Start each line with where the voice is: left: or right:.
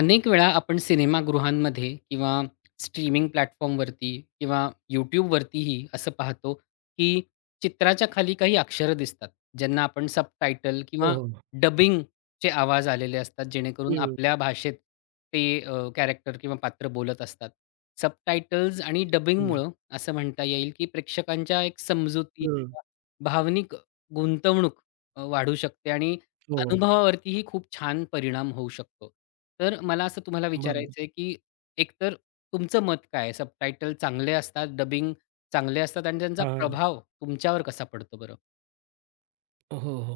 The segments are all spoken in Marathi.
left: अनेक वेळा आपण सिनेमागृहांमध्ये किंवा स्ट्रीमिंग प्लॅटफॉर्मवरती किंवा यूट्यूबवरतीही असं पाहतो की चित्राच्या खाली काही अक्षरं दिसतात ज्यांना आपण सबटायटल
right: हो,
left: किंवा
right: हो.
left: डबिंगचे आवाज आलेले असतात जेणेकरून
right: हं,
left: आपल्या भाषेत ते कॅरेक्टर किंवा पात्र बोलत असतात. सबटायटल्स आणि
right: हं,
left: डबिंगमुळं असं म्हणता येईल की प्रेक्षकांच्या एक समजुती,
right: हं.
left: भावनिक गुंतवणूक वाढू शकते आणि
right: हो,
left: अनुभवावरतीही खूप छान परिणाम होऊ शकतो. तर मला असं तुम्हाला
right: बरोबर.
left: विचारायचं आहे, की एकतर तुमचं मत काय आहे? सबटायटल चांगले असतात, डबिंग चांगले असतात आणि त्यांचा
right: हां, हां.
left: प्रभाव तुमच्यावर कसा पडतो बरं?
right: हो, हो.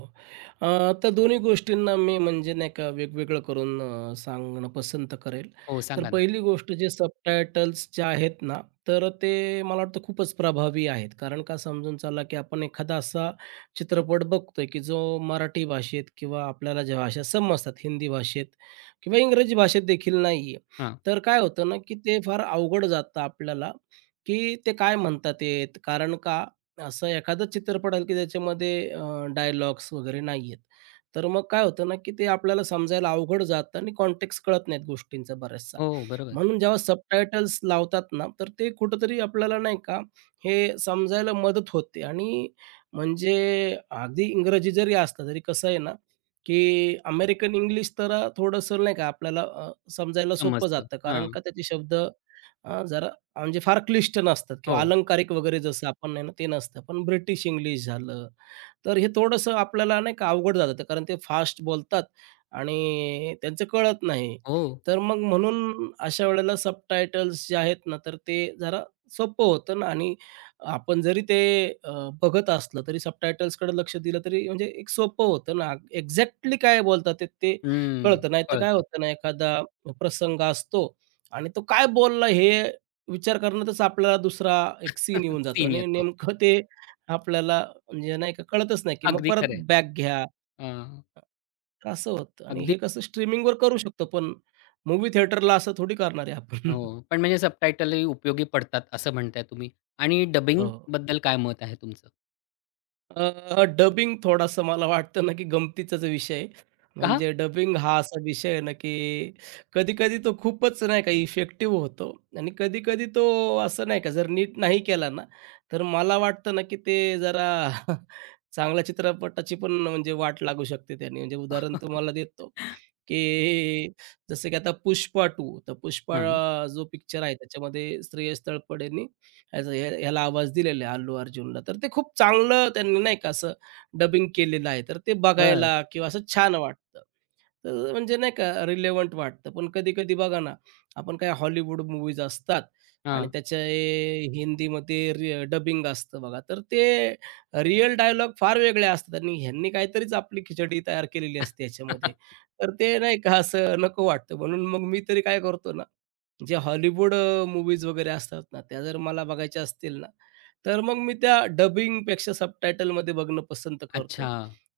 right: तर दोन्ही गोष्टींना मी म्हणजे नाही का वेगवेगळं करून सांगणं पसंत करेल.
left: हो,
right: तर
left: सांगा ना?
right: पहिली गोष्ट जे सबटायटल्स जे आहेत ना, तर ते मला वाटतं खूपच प्रभावी आहेत. कारण का समजून चला, की आपण एखादा असा चित्रपट बघतोय, की जो मराठी भाषेत किंवा आपल्याला ज्या भाषा समजतात हिंदी भाषेत किंवा इंग्रजी भाषेत देखील नाहीये.
left: हां.
right: तर काय होतं ना, की ते फार अवघड जातं आपल्याला, की ते काय म्हणतात आहेत. कारण का असं एखादंच चित्रपट आलं की त्याच्यामध्ये डायलॉग्स वगैरे नाहीयेत. तर मग काय होतं ना, की ते आपल्याला समजायला अवघड जातं आणि कॉन्टेक्स्ट कळत नाहीत गोष्टींचा बऱ्याचसा.
left: हो, हो, बरोबर.
right: म्हणून जेव्हा सबटायटल्स लावतात ना, तर ते कुठेतरी आपल्याला नाही का, हे समजायला मदत होते आणि म्हणजे अगदी इंग्रजी जरी असलं तरी कसं आहे ना, की अमेरिकन इंग्लिश तर थोडंसं नाही का आपल्याला समजायला सोपं
left: समजतं.
right: जातं. कारण
left: हां.
right: का त्याचे शब्द जरा म्हणजे फार क्लिष्ट नसतात किंवा
left: हो,
right: अलंकारिक वगैरे जसं आपण आहे ना, ते नसतं. पण ब्रिटिश इंग्लिश झालं, तर हे थोडंसं आपल्याला नाही का अवघड जातं. कारण ते फास्ट बोलतात आणि त्यांचं कळत नाही.
left: हो.
right: तर मग म्हणून अशा वेळेला सबटायटल्स जे आहेत ना, तर ते जरा सोपं होतं ना आणि आपण जरी ते अ, बघत असलं तरी सबटायटल्सकडे लक्ष दिलं तरी म्हणजे एक सोपं होतं ना. एक्झॅक्टली काय बोलतात ते ते
left: हं.
right: कळतं. नाहीतर काय
left: कळतो.
right: होतं ना, एखादा प्रसंग असतो आणि तो काय बोलला हे विचार करण्यातच आपल्याला दुसरा एक सीन येऊन जातो
left: सीन
right: आणि
left: येतो.
right: नेमकं ते आपल्याला म्हणजे नाही का कळतच नाही, की मग
left: अगदी
right: परत
left: खरं.
right: बॅक घ्या,
left: हां.
right: तर असं होतं आणि
left: अगदी.
right: हे कसं स्ट्रीमिंगवर करू शकतो, पण मूव्ही थिएटरला असं थोडी करणार आहे आपण.
left: हो. पण म्हणजे सबटायटलही उपयोगी पडतात असं म्हणताय तुम्ही आणि
right: हो.
left: डबिंगबद्दल काय मत आहे तुमचं?
right: डबिंग थोडासा मला वाटतं ना, की गमतीचाच विषय आहे.
left: का?
right: म्हणजे डबिंग हा असा विषय आहे ना, की कधी-कधी तो खूपच नाही का इफेक्टिव्ह होतो आणि कधी-कधी तो असं नाही का जर नीट नाही केला ना, तर मला वाटतं ना, की ते जरा चांगल्या चित्रपटाची पण म्हणजे वाट लागू शकते त्याने. म्हणजे उदाहरण तुम्हाला देतो, की जसं की आता पुष्पा 2 तर पुष्पा
left: हां.
right: जो पिक्चर आहे त्याच्यामध्ये श्रेयस तळपडेने ह्याचा ह्या ह्याला आवाज दिलेला आहे अल्लू अर्जुनला. तर ते खूप चांगलं त्यांनी नाही का असं डबिंग केलेलं आहे. तर ते
left: बरं.
right: बघायला किंवा असं छान वाटतं. तर म्हणजे नाही का रिलेव्हंट वाटतं. पण कधी-कधी बघा ना, आपण काय हॉलिवूड मूव्हीज असतात आणि
left: हां.
right: त्याचे हिंदीमध्ये रि डबिंग असतं बघा. तर ते रिअल डायलॉग फार वेगळे असतात आणि ह्यांनी काहीतरीच आपली खिचडी तयार केलेली असते ह्याच्यामध्ये. तर ते नाही का असं नको वाटतं. म्हणून मग मी तरी काय करतो ना, जे हॉलिवूड वगैरे असतात ना, त्या जर मला बघायच्या असतील ना, तर मग मी त्या डबिंगपेक्षा सबटायटलमध्ये बघणं पसंत करतो.
left: अच्छा.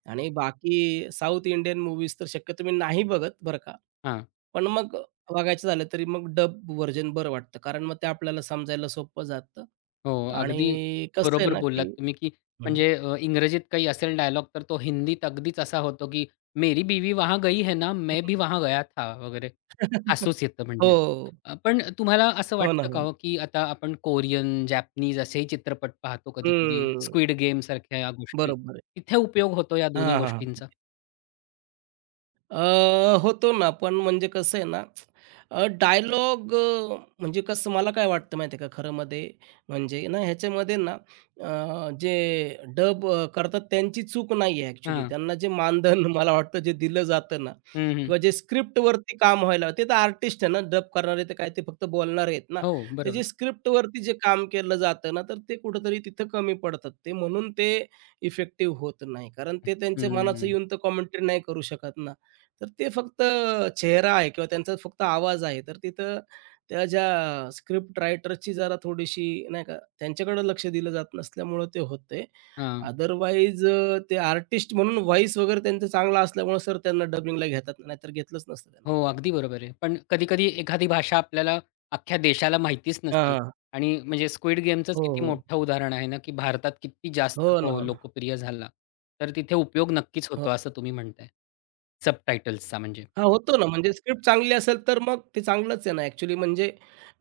right: आणि बाकी साउथ इंडियन मूव्हीज तर शक्यतो मी नाही बघत बरं का.
left: हां.
right: पण मग बघायचं झालं तरी मग डब व्हर्जन बरं वाटतं. कारण मग ते आपल्याला समजायला सोपं जातं
left: हो, अगदी
right: आणि कसं आहे
left: बरोबर
right: ना,
left: बोललात
right: की
left: तुम्ही, की
right: हं.
left: म्हणजे इंग्रजीत काही असेल डायलॉग तर तो हिंदीत अगदीच असा होतो, की "मेरी बीवी वहां गई है ना, मैं भी
right: हं.
left: वहां गया था" वगैरे. हसूच येतं म्हणजे.
right: हो.
left: पण तुम्हाला असं
right: हो ना,
left: वाटतं
right: हो
left: का
right: ना.
left: हो, की आता आपण कोरियन, जॅपनीज असेही चित्रपट पाहतो कधी-कधी,
right: हं.
left: स्क्विड गेमसारख्या या गोष्टी.
right: बरोबर आहे.
left: तिथे उपयोग होतो या
right: हां,
left: दोन्ही
right: हां, हां.
left: गोष्टींचा?
right: होतो ना, पण म्हणजे कसं आहे ना, डायलॉग म्हणजे कसं मला काय वाटतं माहिती आहे का, खरं मध्ये म्हणजे ना ह्याच्यामध्ये ना जे डब करतात त्यांची चूक नाही आहे ॲक्चुअली.
left: हां.
right: त्यांना जे मानधन मला वाटतं जे दिलं जातं ना
left: हं, हं.
right: किंवा जे स्क्रिप्टवरती काम व्हायला ते तर आर्टिस्ट आहे ना, डब करणारे तर काय ते फक्त बोलणारे आहेत ना.
left: हो,
right: ते जे
left: बरोबर.
right: स्क्रिप्टवरती जे काम केलं जातं ना, तर ते कुठेतरी तिथं कमी पडतात ते म्हणून ते इफेक्टिव्ह होत नाही. कारण ते त्यांच्या मनाचं
left: हं.
right: येऊन तर कॉमेंट्री नाही करू शकत ना. तर ते फक्त चेहरा आहे किंवा त्यांचा फक्त आवाज आहे. तर तिथं त्या ज्या स्क्रिप्ट रायटरची जरा थोडीशी नाही का, त्यांच्याकडे लक्ष दिलं जात नसल्यामुळं ते होते
left: हां.
right: अदरवाईज ते आर्टिस्ट म्हणून व्हॉईस वगैरे त्यांचा चांगला असल्यामुळे सर त्यांना डबिंगला घेतात, नाहीतर घेतलंच नसतं त्यांना.
left: हो, अगदी बरोबर आहे. पण कधी-कधी एखादी भाषा आपल्याला अख्ख्या देशाला माहितीच नसेल
right: हां, हां.
left: आणि म्हणजे स्क्विड गेमचंच
right: हो,
left: किती
right: हो.
left: मोठं उदाहरण आहे ना, की भारतात किती जास्त
right: हो ना,
left: तो
right: हो ना.
left: लोकप्रिय झाला. तर तिथे उपयोग नक्कीच होतो असं तुम्ही म्हणताय. सबटायटल्सचा म्हणजे.
right: हां, होतो ना, म्हणजे स्क्रिप्ट चांगली असेल तर मग ते चांगलंच आहे ना ॲक्चुअली म्हणजे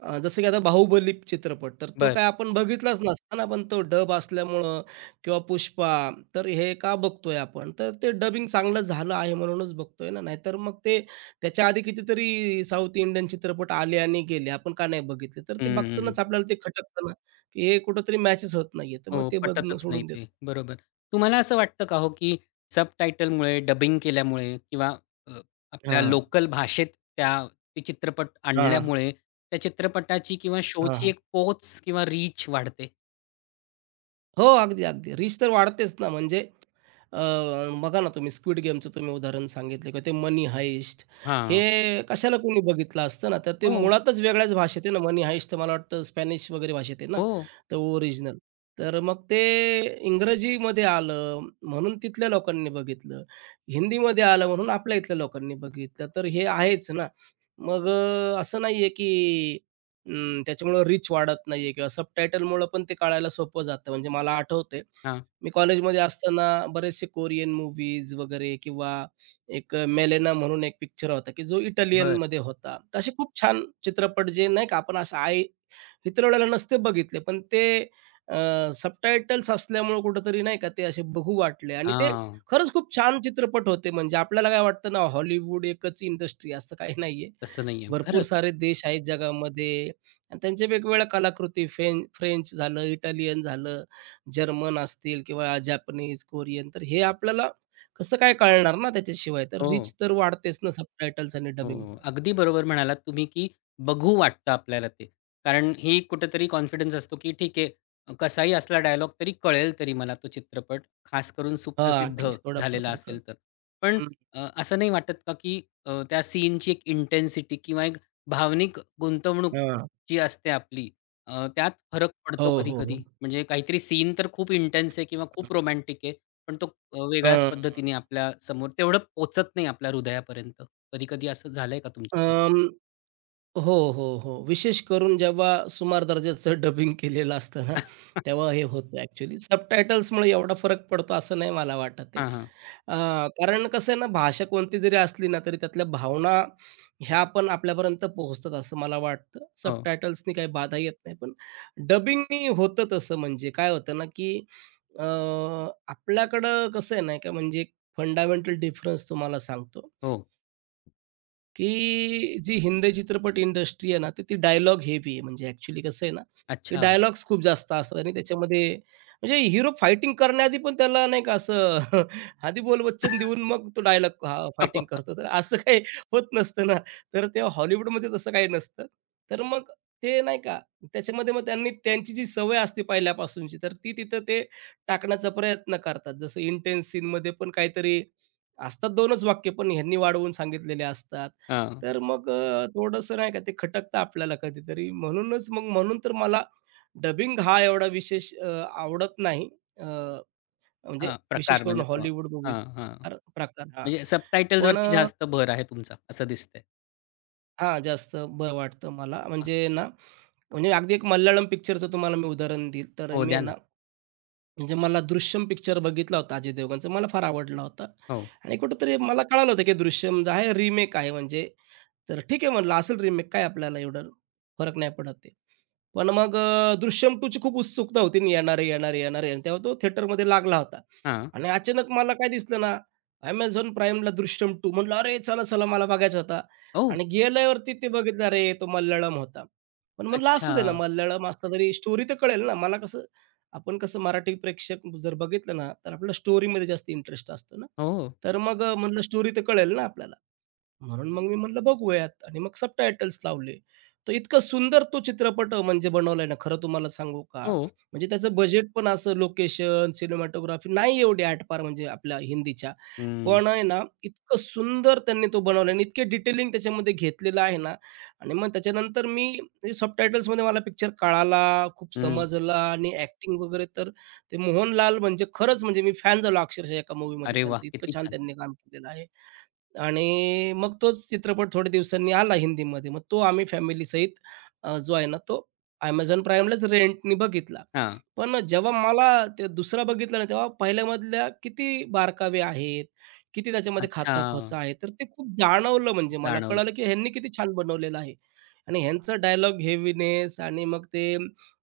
right: जसं की आता बाहुबली चित्रपट, तर तो
left: बरं.
right: काय आपण बघितलाच नसता ना, पण तो डब असल्यामुळं किंवा पुष्पा, तर हे का बघतोय आपण? तर ते डबिंग चांगलं झालं आहे म्हणूनच बघतोय ना, नाहीतर मग ते त्याच्या आधी कितीतरी साऊथ इंडियन चित्रपट आले आणि गेले, आपण का नाही बघितले? तर ते
left: हं.
right: बघतानाच आपल्याला ते खटकतं ना, की हे कुठेतरी मॅचच होत नाहीये, तर मग
left: हो,
right: ते बघणं
left: पटतच नाही
right: सोडून देतो.
left: ते. बरोबर. तुम्हाला असं वाटतं का हो, की सबटायटलमुळे, डबिंग केल्यामुळे किंवा अ, आपल्या
right: हां.
left: लोकल भाषेत त्या ते चित्रपट
right: हां, हां.
left: आणल्यामुळे त्या चित्रपटाची किंवा शोची
right: हां,
left: एक पोच किंवा रीच वाढते?
right: हो, अगदी, अगदी. रीच तर वाढतेच ना, म्हणजे अ, बघा ना तुम्ही स्क्विड गेमचं तुम्ही उदाहरण सांगितलं किंवा ते मनी हाइस्ट हे
left: हां.
right: कशाला कोणी बघितलं असतं ना, तर ते
left: हो,
right: मुळातच वेगळ्याच भाषेत आहे ना, मनी हाइस्ट तर मला वाटतं स्पॅनिश वगैरे भाषेत आहे ना,
left: हो.
right: तर ओरिजिनल. तर मग ते इंग्रजीमध्ये आलं म्हणून तिथल्या लोकांनी बघितलं. हिंदीमध्ये आलं म्हणून आपल्या इथल्या लोकांनी बघितलं. तर हे आहेच ना. मग असं नाहीये की त्याच्यामुळं रीच वाढत नाहीये किंवा सबटायटलमुळं पण ते कळायला सोपं जातं. म्हणजे मला आठवतंय,
left: हां.
right: मी कॉलेजमध्ये असताना बरेचसे कोरियन मूव्हीज वगैरे किंवा एक मेलेना म्हणून एक पिक्चर होता, की जो
left: बरं.
right: इटालियनमध्ये होता. तर असे खूप छान चित्रपट जे नाही का आपण असं आई हितरवल्याला नसते बघितले, पण ते सबटायटल्स असल्यामुळं कुठेतरी नाही का ते असे बघू वाटले आणि ते
left: हां.
right: खरंच खूप छान चित्रपट होते. म्हणजे आपल्याला काय वाटतं ना, हॉलिवूड एकच इंडस्ट्री असं काही नाहीये.
left: तसं नाहीये.
right: भरपूर
left: खरंच.
right: सारे देश आहेत जगामध्ये आणि त्यांच्या वेगवेगळ्या कलाकृती फेन फ्रेंच झालं, इटालियन झालं, जर्मन असतील किंवा जॅपनीज, कोरियन तर हे आपल्याला कसं काय कळणार ना त्याच्याशिवाय? तर
left: हो.
right: रिच तर वाढतेच ना सबटायटल्स आणि
left: हो.
right: डबिंगमुळं.
left: अगदी बरोबर म्हणालात तुम्ही, की बघू वाटतं आपल्याला ते. कारण ही कुठेतरी कॉन्फिडन्स असतो, की ठीक आहे, कसाही असला डायलॉग तरी कळेल तरी मला तो चित्रपट, खास करून
right: हां, ॲट
left: सुप्रसिद्ध
right: थोडाफार
left: झालेला
right: तरी कळतं.
left: असेल तर. पण असं नाही वाटत का, की त्या सीनची एक इंटेन्सिटी किंवा एक भावनिक गुंतवणूक जी असते आपली त्यात फरक पडतो
right: हो, हो,
left: कधी-कधी?
right: हो.
left: म्हणजे काहीतरी सीन तर खूप इंटेन्स आहे किंवा खूप
right: हं.
left: रोमॅन्टिक आहे, पण तो वेगळ्याच पद्धतीने आपल्या समोर तेवढं पोहचत नाही आपल्या हृदयापर्यंत. कधी-कधी असं झालंय का तुमच्या.
right: अं, हो, हो, हो. विशेष करून जेव्हा सुमार दर्जाचं डबिंग केलेलं असतं ना, तेव्हा हे होतं ॲक्चुअली. सबटायटल्समुळे एवढा फरक पडतो असं नाही मला वाटत आहे.
left: हां, हां.
right: अ, कारण कसं आहे ना, भाषा कोणती जरी असली ना, तरी त्यातल्या भावना ह्या पण आपल्यापर्यंत पोहोचतात असं मला वाटतं.
left: हो,
right: सबटायटल्सनी काही बाधा येत नाही. पण डबिंगनी होतं तसं म्हणजे काय होतं ना, की अ, आपल्याकडं कसं आहे ना, का म्हणजे फंडामेंटल डिफरन्स तुम्हाला सांगतो.
left: हो.
right: की जी हिंदी चित्रपट इंडस्ट्री आहे ना, तर ती डायलॉग हेवी आहे. म्हणजे ॲक्चुअली कसं आहे ना, की
left: अच्छा.
right: डायलॉग्स खूप जास्त असतात आणि त्याच्यामध्ये म्हणजे हिरो फायटिंग करण्याआधी पण त्याला नाही का असं आधी बोलवचन देऊन मग तो डायलॉग हा फायटिंग करतो. तर असं काही होत नसतं ना. तर तेव्हा हॉलिवूडमध्ये तसं काही नसतं. तर मग ते नाही का, त्याच्यामध्ये मग त्यांनी त्यांची जी सवय असते पहिल्यापासूनची, तर ती तिथं ते टाकण्याचा प्रयत्न करतात. जसं इंटेन्स सीनमध्ये पण काहीतरी असतात 2च वाक्य, पण ह्यांनी वाढवून सांगितलेले असतात.
left: हां,
right: तर मग नाही का ते खटकतं आपल्याला कधीतरी. म्हणूनच मग म्हणून तर मला डबिंग हा एवढा विशेष आवडत नाही. अ, म्हणजे
left: हां.
right: विशेष
left: प्रकार
right: करून
left: म्हणजे तो.
right: हॉलिवूड मूव्हीज
left: हां, हां.
right: अर प्रकार हां.
left: म्हणजे
right: पण
left: सबटायटल्सवरती जास्त भर आहे तुमचा असं दिसतंय.
right: हां, जास्त बरं वाटतं मला.
left: अ,
right: म्हणजे ना म्हणजे अगदी एक मल्याळम पिक्चरचं तुम्हाला मी उदाहरण देईल. तर
left: हो
right: मी
left: द्या ना.
right: ना म्हणजे मला दृश्यम पिक्चर बघितला होता अजय देवगणचा. मला फार आवडला होता
left: हो.
right: आणि कुठेतरी मला कळालं होतं, की दृश्यम जो आहे रिमेक आहे म्हणजे. तर ठीक आहे म्हटलं असेल रिमेक काय आपल्याला एवढं फरक नाही पडत ते. पण मग दृश्यम 2 ची खूप उत्सुकता होती आणि येणार आहे, येणार आणि तेव्हा तो थिएटरमध्ये लागला होता
left: हां.
right: आणि अचानक मला काय दिसलं ना, Amazon Primeला दृश्यम 2 म्हटलं, "अरे चला, चला मला बघायचा होता."
left: ओह!
right: आणि गेल्यावरती ते बघितलं, अरे तो मल्याळम होता. पण म्हटलं
left: अच्छा.
right: असू दे ना, मल्याळम असला तरी स्टोरी तर कळेल ना. मला कसं आपण कसं मराठी प्रेक्षक जर बघितलं ना, तर आपल्याला स्टोरीमध्ये जास्त इंटरेस्ट असतो ना.
left: हो,
right: तर मग म्हणलं स्टोरी तर कळेल ना आपल्याला. म्हणून मग मी म्हटलं बघूयात आणि मग सबटायटल्स लावले. तर इतकं सुंदर तो चित्रपट म्हणजे बनवलाय ना, खरं तुम्हाला सांगू का,
left: हो.
right: म्हणजे त्याचं बजेट पण असं लोकेशन, सिनेमॅटोग्राफी नाही एवढी आटपार म्हणजे आपल्या हिंदीच्या.
left: हं,
right: पण आहे ना, इतकं सुंदर त्यांनी तो बनवला आणि इतके डिटेलिंग त्याच्यामध्ये घेतलेलं आहे ना आणि मग त्याच्यानंतर मी सबटायटल्समध्ये मला पिक्चर कळाला, खूप
left: हं.
right: समजला आणि ॲक्टिंग वगैरे तर ते मोहनलाल म्हणजे खरंच म्हणजे मी फॅन झालो अक्षरशः एका मूव्हीमध्ये
left: अरे वाह!
right: त्यांचं. इतकं
left: किती
right: छान
left: छान.
right: त्यांनी काम केलेलं आहे. आणि मग तोच चित्रपट थोड्या दिवसांनी आला हिंदीमध्ये. मग तो आम्ही फॅमिलीसहित जो आहे ना, तो Amazon प्राईमलाच रेंटनी बघितला.
left: हां.
right: पण जेव्हा मला ते दुसरा बघितला ना, तेव्हा पहिल्यामधल्या किती बारकावे आहेत, किती त्याच्यामध्ये
left: अच्छा.
right: खाचाखोचा आहे, तर ते खूप जाणवलं म्हणजे मला
left: जाणवलं.
right: कळालं, की ह्यांनी किती छान बनवलेलं आहे. आणि ह्यांचं डायलॉग हेवीनेस आणि मग ते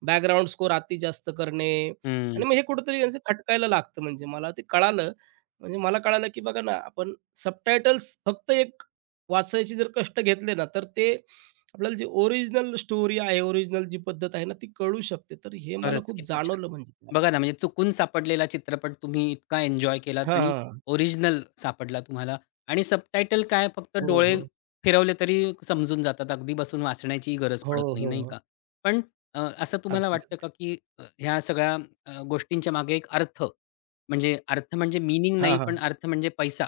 right: बॅकग्राऊंड स्कोर अति जास्त करणे आणि मग हे कुठेतरी यांचं खटकायला लागतं म्हणजे मला ते कळालं म्हणजे मला कळालं, की बघा ना, आपण सबटायटल्स फक्त एक वाचायचे जर कष्ट घेतले ना, तर ते आपल्याला जी ओरिजिनल स्टोरी आहे, ओरिजिनल जी पद्धत आहे ना, ती कळू शकते. तर हे मला
left: खरंच,
right: खूप
left: किती छान.
right: जाणवलं म्हणजे
left: बघा
right: त्यावेळेला.
left: ना, म्हणजे चुकून सापडलेला चित्रपट तुम्ही इतका एन्जॉय केलात
right: हां,
left: आणि
right: हां.
left: ओरिजिनल सापडला तुम्हाला आणि सबटायटल काय फक्त
right: हो,
left: डोळे
right: हो.
left: फिरवले तरी समजून जातात. अगदी बसून वाचण्याचीही गरज
right: हो,
left: पडत नाही, नाही
right: हो.
left: का? पण असं तुम्हाला
right: अगदी,
left: वाटतं
right: अगदी.
left: का, की ह्या सगळ्या गोष्टींच्या मागे एक अर्थ म्हणजे अर्थ म्हणजे मीनिंग
right: हां,
left: नाही, पण
right: हां.
left: अर्थ म्हणजे पैसा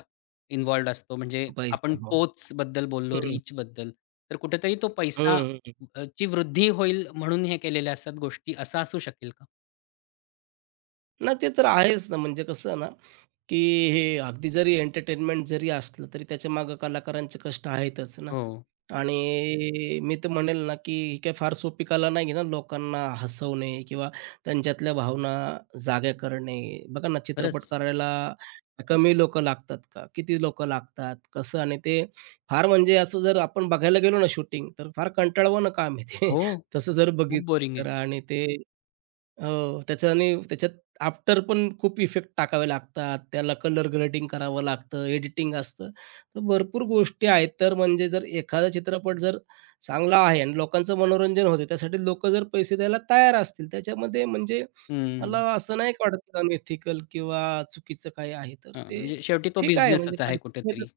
left: इन्व्हॉल्व्ड असतो. म्हणजे आपण
right: पैसा मग.
left: पोचबद्दल बोललो,
right: हं.
left: रीचबद्दल. तर कुठेतरी तो पैसा
right: हं,
left: ची वृद्धी होईल म्हणून हे केलेल्या असतात गोष्टी, असं असू शकेल का?
right: नाही, ते तर आहेच ना. म्हणजे कसं ना, की हे अगदी जरी एंटरटेनमेंट जरी असलं, तरी त्याच्यामागे कलाकारांचे कष्ट आहेतच ना.
left: हो,
right: आणि मी तर म्हणेल ना, की ही काही फार सोपी कला नाही आहे ना, लोकांना हसवणे किंवा त्यांच्यातल्या भावना जाग्या करणे. बघा ना, चित्रपट
left: खरंच.
right: करायला कमी लोकं लागतात का? किती लोकं लागतात? कसं? आणि ते फार म्हणजे असं जर आपण बघायला गेलो ना शूटिंग, तर फार कंटाळवाणं काम आहे ते.
left: हो,
right: तसं जर
left: खूप बोरिंग
right: बघितलं
left: आहे.
right: तर आणि ते हो, त्याच्याने त्याच्यात आफ्टर पण खूप इफेक्ट टाकावे लागतात. त्याला कलर ग्रेडिंग करावं लागतं, एडिटिंग असतं. तर भरपूर गोष्टी आहेत. तर म्हणजे जर एखादा चित्रपट जर चांगला आहे आणि लोकांचं मनोरंजन होतं, त्यासाठी लोकं जर पैसे द्यायला तयार असतील, त्याच्यामध्ये म्हणजे
left: हं.
right: मला असं नाही का वाटत अनएथिकल किंवा चुकीचं काही आहे. तर
left: हां,
right: ते
left: म्हणजे शेवटी तो
right: ठीक आहे म्हणजे
left: बिझनेसच आहे
right: पैसे
left: कुठेतरी.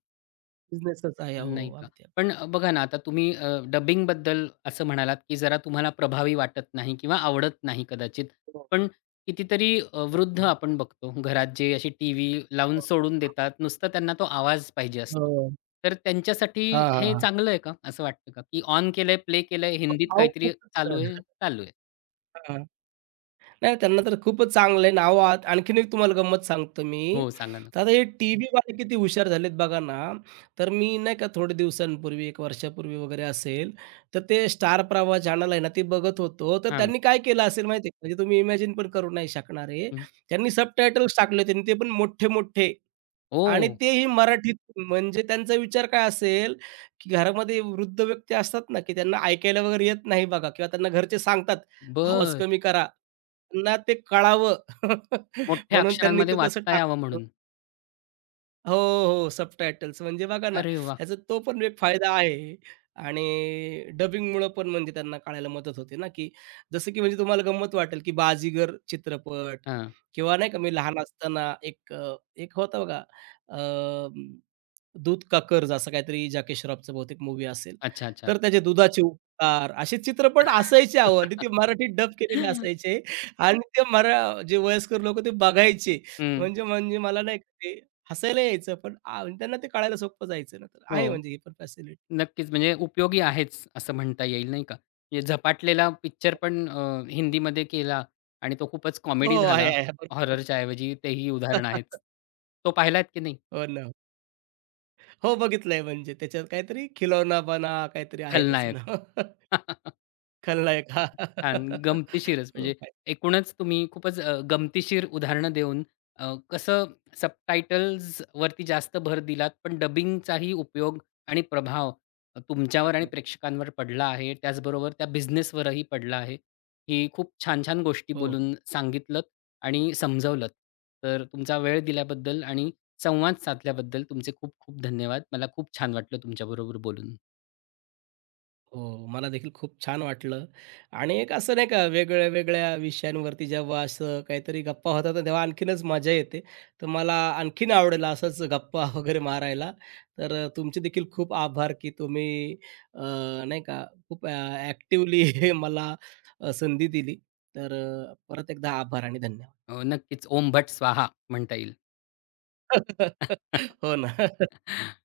right: बिझनेसच आहे. हो,
left: नाही का?
right: अगदी, अगदी.
left: पण बघा ना, आता तुम्ही डबिंग बद्दल असं म्हणालात, की जरा तुम्हाला प्रभावी वाटत नाही किंवा आवडत नाही कदाचित.
right: हो, हो,
left: पण कितीतरी वृद्ध
right: हो,
left: आपण बघतो घरात जे अशी टीव्ही लावून
right: हो.
left: सोडून देतात. नुसता त्यांना तो आवाज पाहिजे असतो.
right: हो.
left: तर त्यांच्यासाठी
right: हां,
left: हे
right: हां,
left: चांगलं आहे का? असं वाटतं का? की ऑन केलंय, प्ले केलंय, हिंदीत
right: अहो
left: काहीतरी चालू आहे?
right: खूपच
left: चालू आहे.
right: नाही, त्यांना तर खूपच चांगले नाव आहात. आणखीन एक तुम्हाला गंमत सांगतो मी.
left: हो, सांगा ना.
right: तर आता हे टीव्हीवाले किती हुशार झालेत बघा ना. तर मी नाही का थोड्या दिवसांपूर्वी, 1 वर्षापूर्वी वगैरे असेल, तर ते स्टार प्रवाह चॅनल आहे ना, ते बघत होतो. तर
left: हां.
right: त्यांनी काय केलं असेल माहिती आहे का? म्हणजे तुम्ही इमॅजिन पण करू नाही शकणार आहे.
left: हं.
right: त्यांनी सबटायटल्स टाकले होते आणि ते पण मोठे-मोठे. आणि
left: ओह!
right: तेही मराठीत. म्हणजे त्यांचा विचार काय असेल, की घरामध्ये वृद्ध व्यक्ती असतात ना, की त्यांना ऐकायला वगैरे येत नाही बघा किंवा त्यांना घरचे सांगतात, "आवाज
left: बरं.
right: कमी करा." त्यांना ते कळावं
left: मोठ्या
right: म्हणून त्यांनी
left: अक्षरांमध्ये
right: ते तसं
left: वाचता यावं
right: टाकलं.
left: म्हणून.
right: हो, हो. सबटायटल्स म्हणजे बघा ना,
left: अरे वाह!
right: ह्याचा तो पण एक फायदा आहे आणि डबिंगमुळं पण म्हणजे त्यांना कळायला मदत होते ना, की जसं की म्हणजे तुम्हाला गंमत वाटेल, की बाजीगर चित्रपट
left: हां.
right: किंवा नाही का मी लहान असताना एक होता बघा अ, दूध का कर्ज असं काहीतरी जॅकी श्रॉफचं बहुतेक मूव्ही असेल.
left: अच्छा, अच्छा.
right: तर त्याचे दुधाचे उपकार असे चित्रपट असायचे अहो आणि ते मराठीत डब केलेले असायचे आणि ते मरा जे वयस्कर लोकं ते बघायचे.
left: हं.
right: म्हणजे म्हणजे मला नाही का ते हसायला यायचं पण आ, आणि त्यांना ते कळायला सोपं जायचं ना, तर आहे
left: हो.
right: म्हणजे ही पण फॅसिलिटी.
left: नक्कीच. म्हणजे उपयोगी आहेच असं म्हणता येईल नाही का? म्हणजे झपाटलेला पिक्चर पण हिंदीमध्ये केला आणि तो खूपच
right: हो,
left: कॉमेडी
right: आहे,
left: झाला.
right: आहे. बरोबर.
left: हॉररच्या ऐवजी तेही उदाहरण आहेच. तो पाहिलात की नाही?
right: हो ना. हो, बघितलंय म्हणजे त्याच्यात काहीतरी खिलौना बना काहीतरी आहे तसं
left: खलनायक.
right: ना खलनायक. हा.
left: छान. गमतीशीरच
right: हो.
left: म्हणजे
right: आहे.
left: एकूणच तुम्ही खूपच गमतीशीर उदाहरणं देऊन कसं सबटायटल्स वरती जास्त भर दिलात, पण डबिंगचाही उपयोग आणि प्रभाव तुमच्यावर आणि
right: हा.
left: प्रेक्षकांवर पडला आहे. त्याचबरोबर त्या बिझनेसवरही पडला आहे. ही खूप छान-छान गोष्टी
right: हो.
left: बोलून सांगितलत आणि समजवलत. तर तुमचा वेळ दिल्याबद्दल आणि संवाद साधल्याबद्दल तुमचे खूप खूप धन्यवाद. मला खूप छान वाटलं तुमच्याबरोबर बोलून.
right: हो, मला देखील खूप छान वाटलं आणि एक असं नाही का वेगळ्या-वेगळ्या विषयांवरती जेव्हा असं काहीतरी गप्पा होतात ना, तेव्हा आणखीनच मजा येते. तर मला आणखीन आवडेल असंच गप्पा वगैरे मारायला. तर तुमचे देखील खूप आभार, की तुम्ही अ, नाही का खूप मला संधी दिली. तर परत एकदा आभार आणि धन्यवाद.
left: नक्कीच ओम भट स्वाहा म्हणता येईल.
right: हो ना.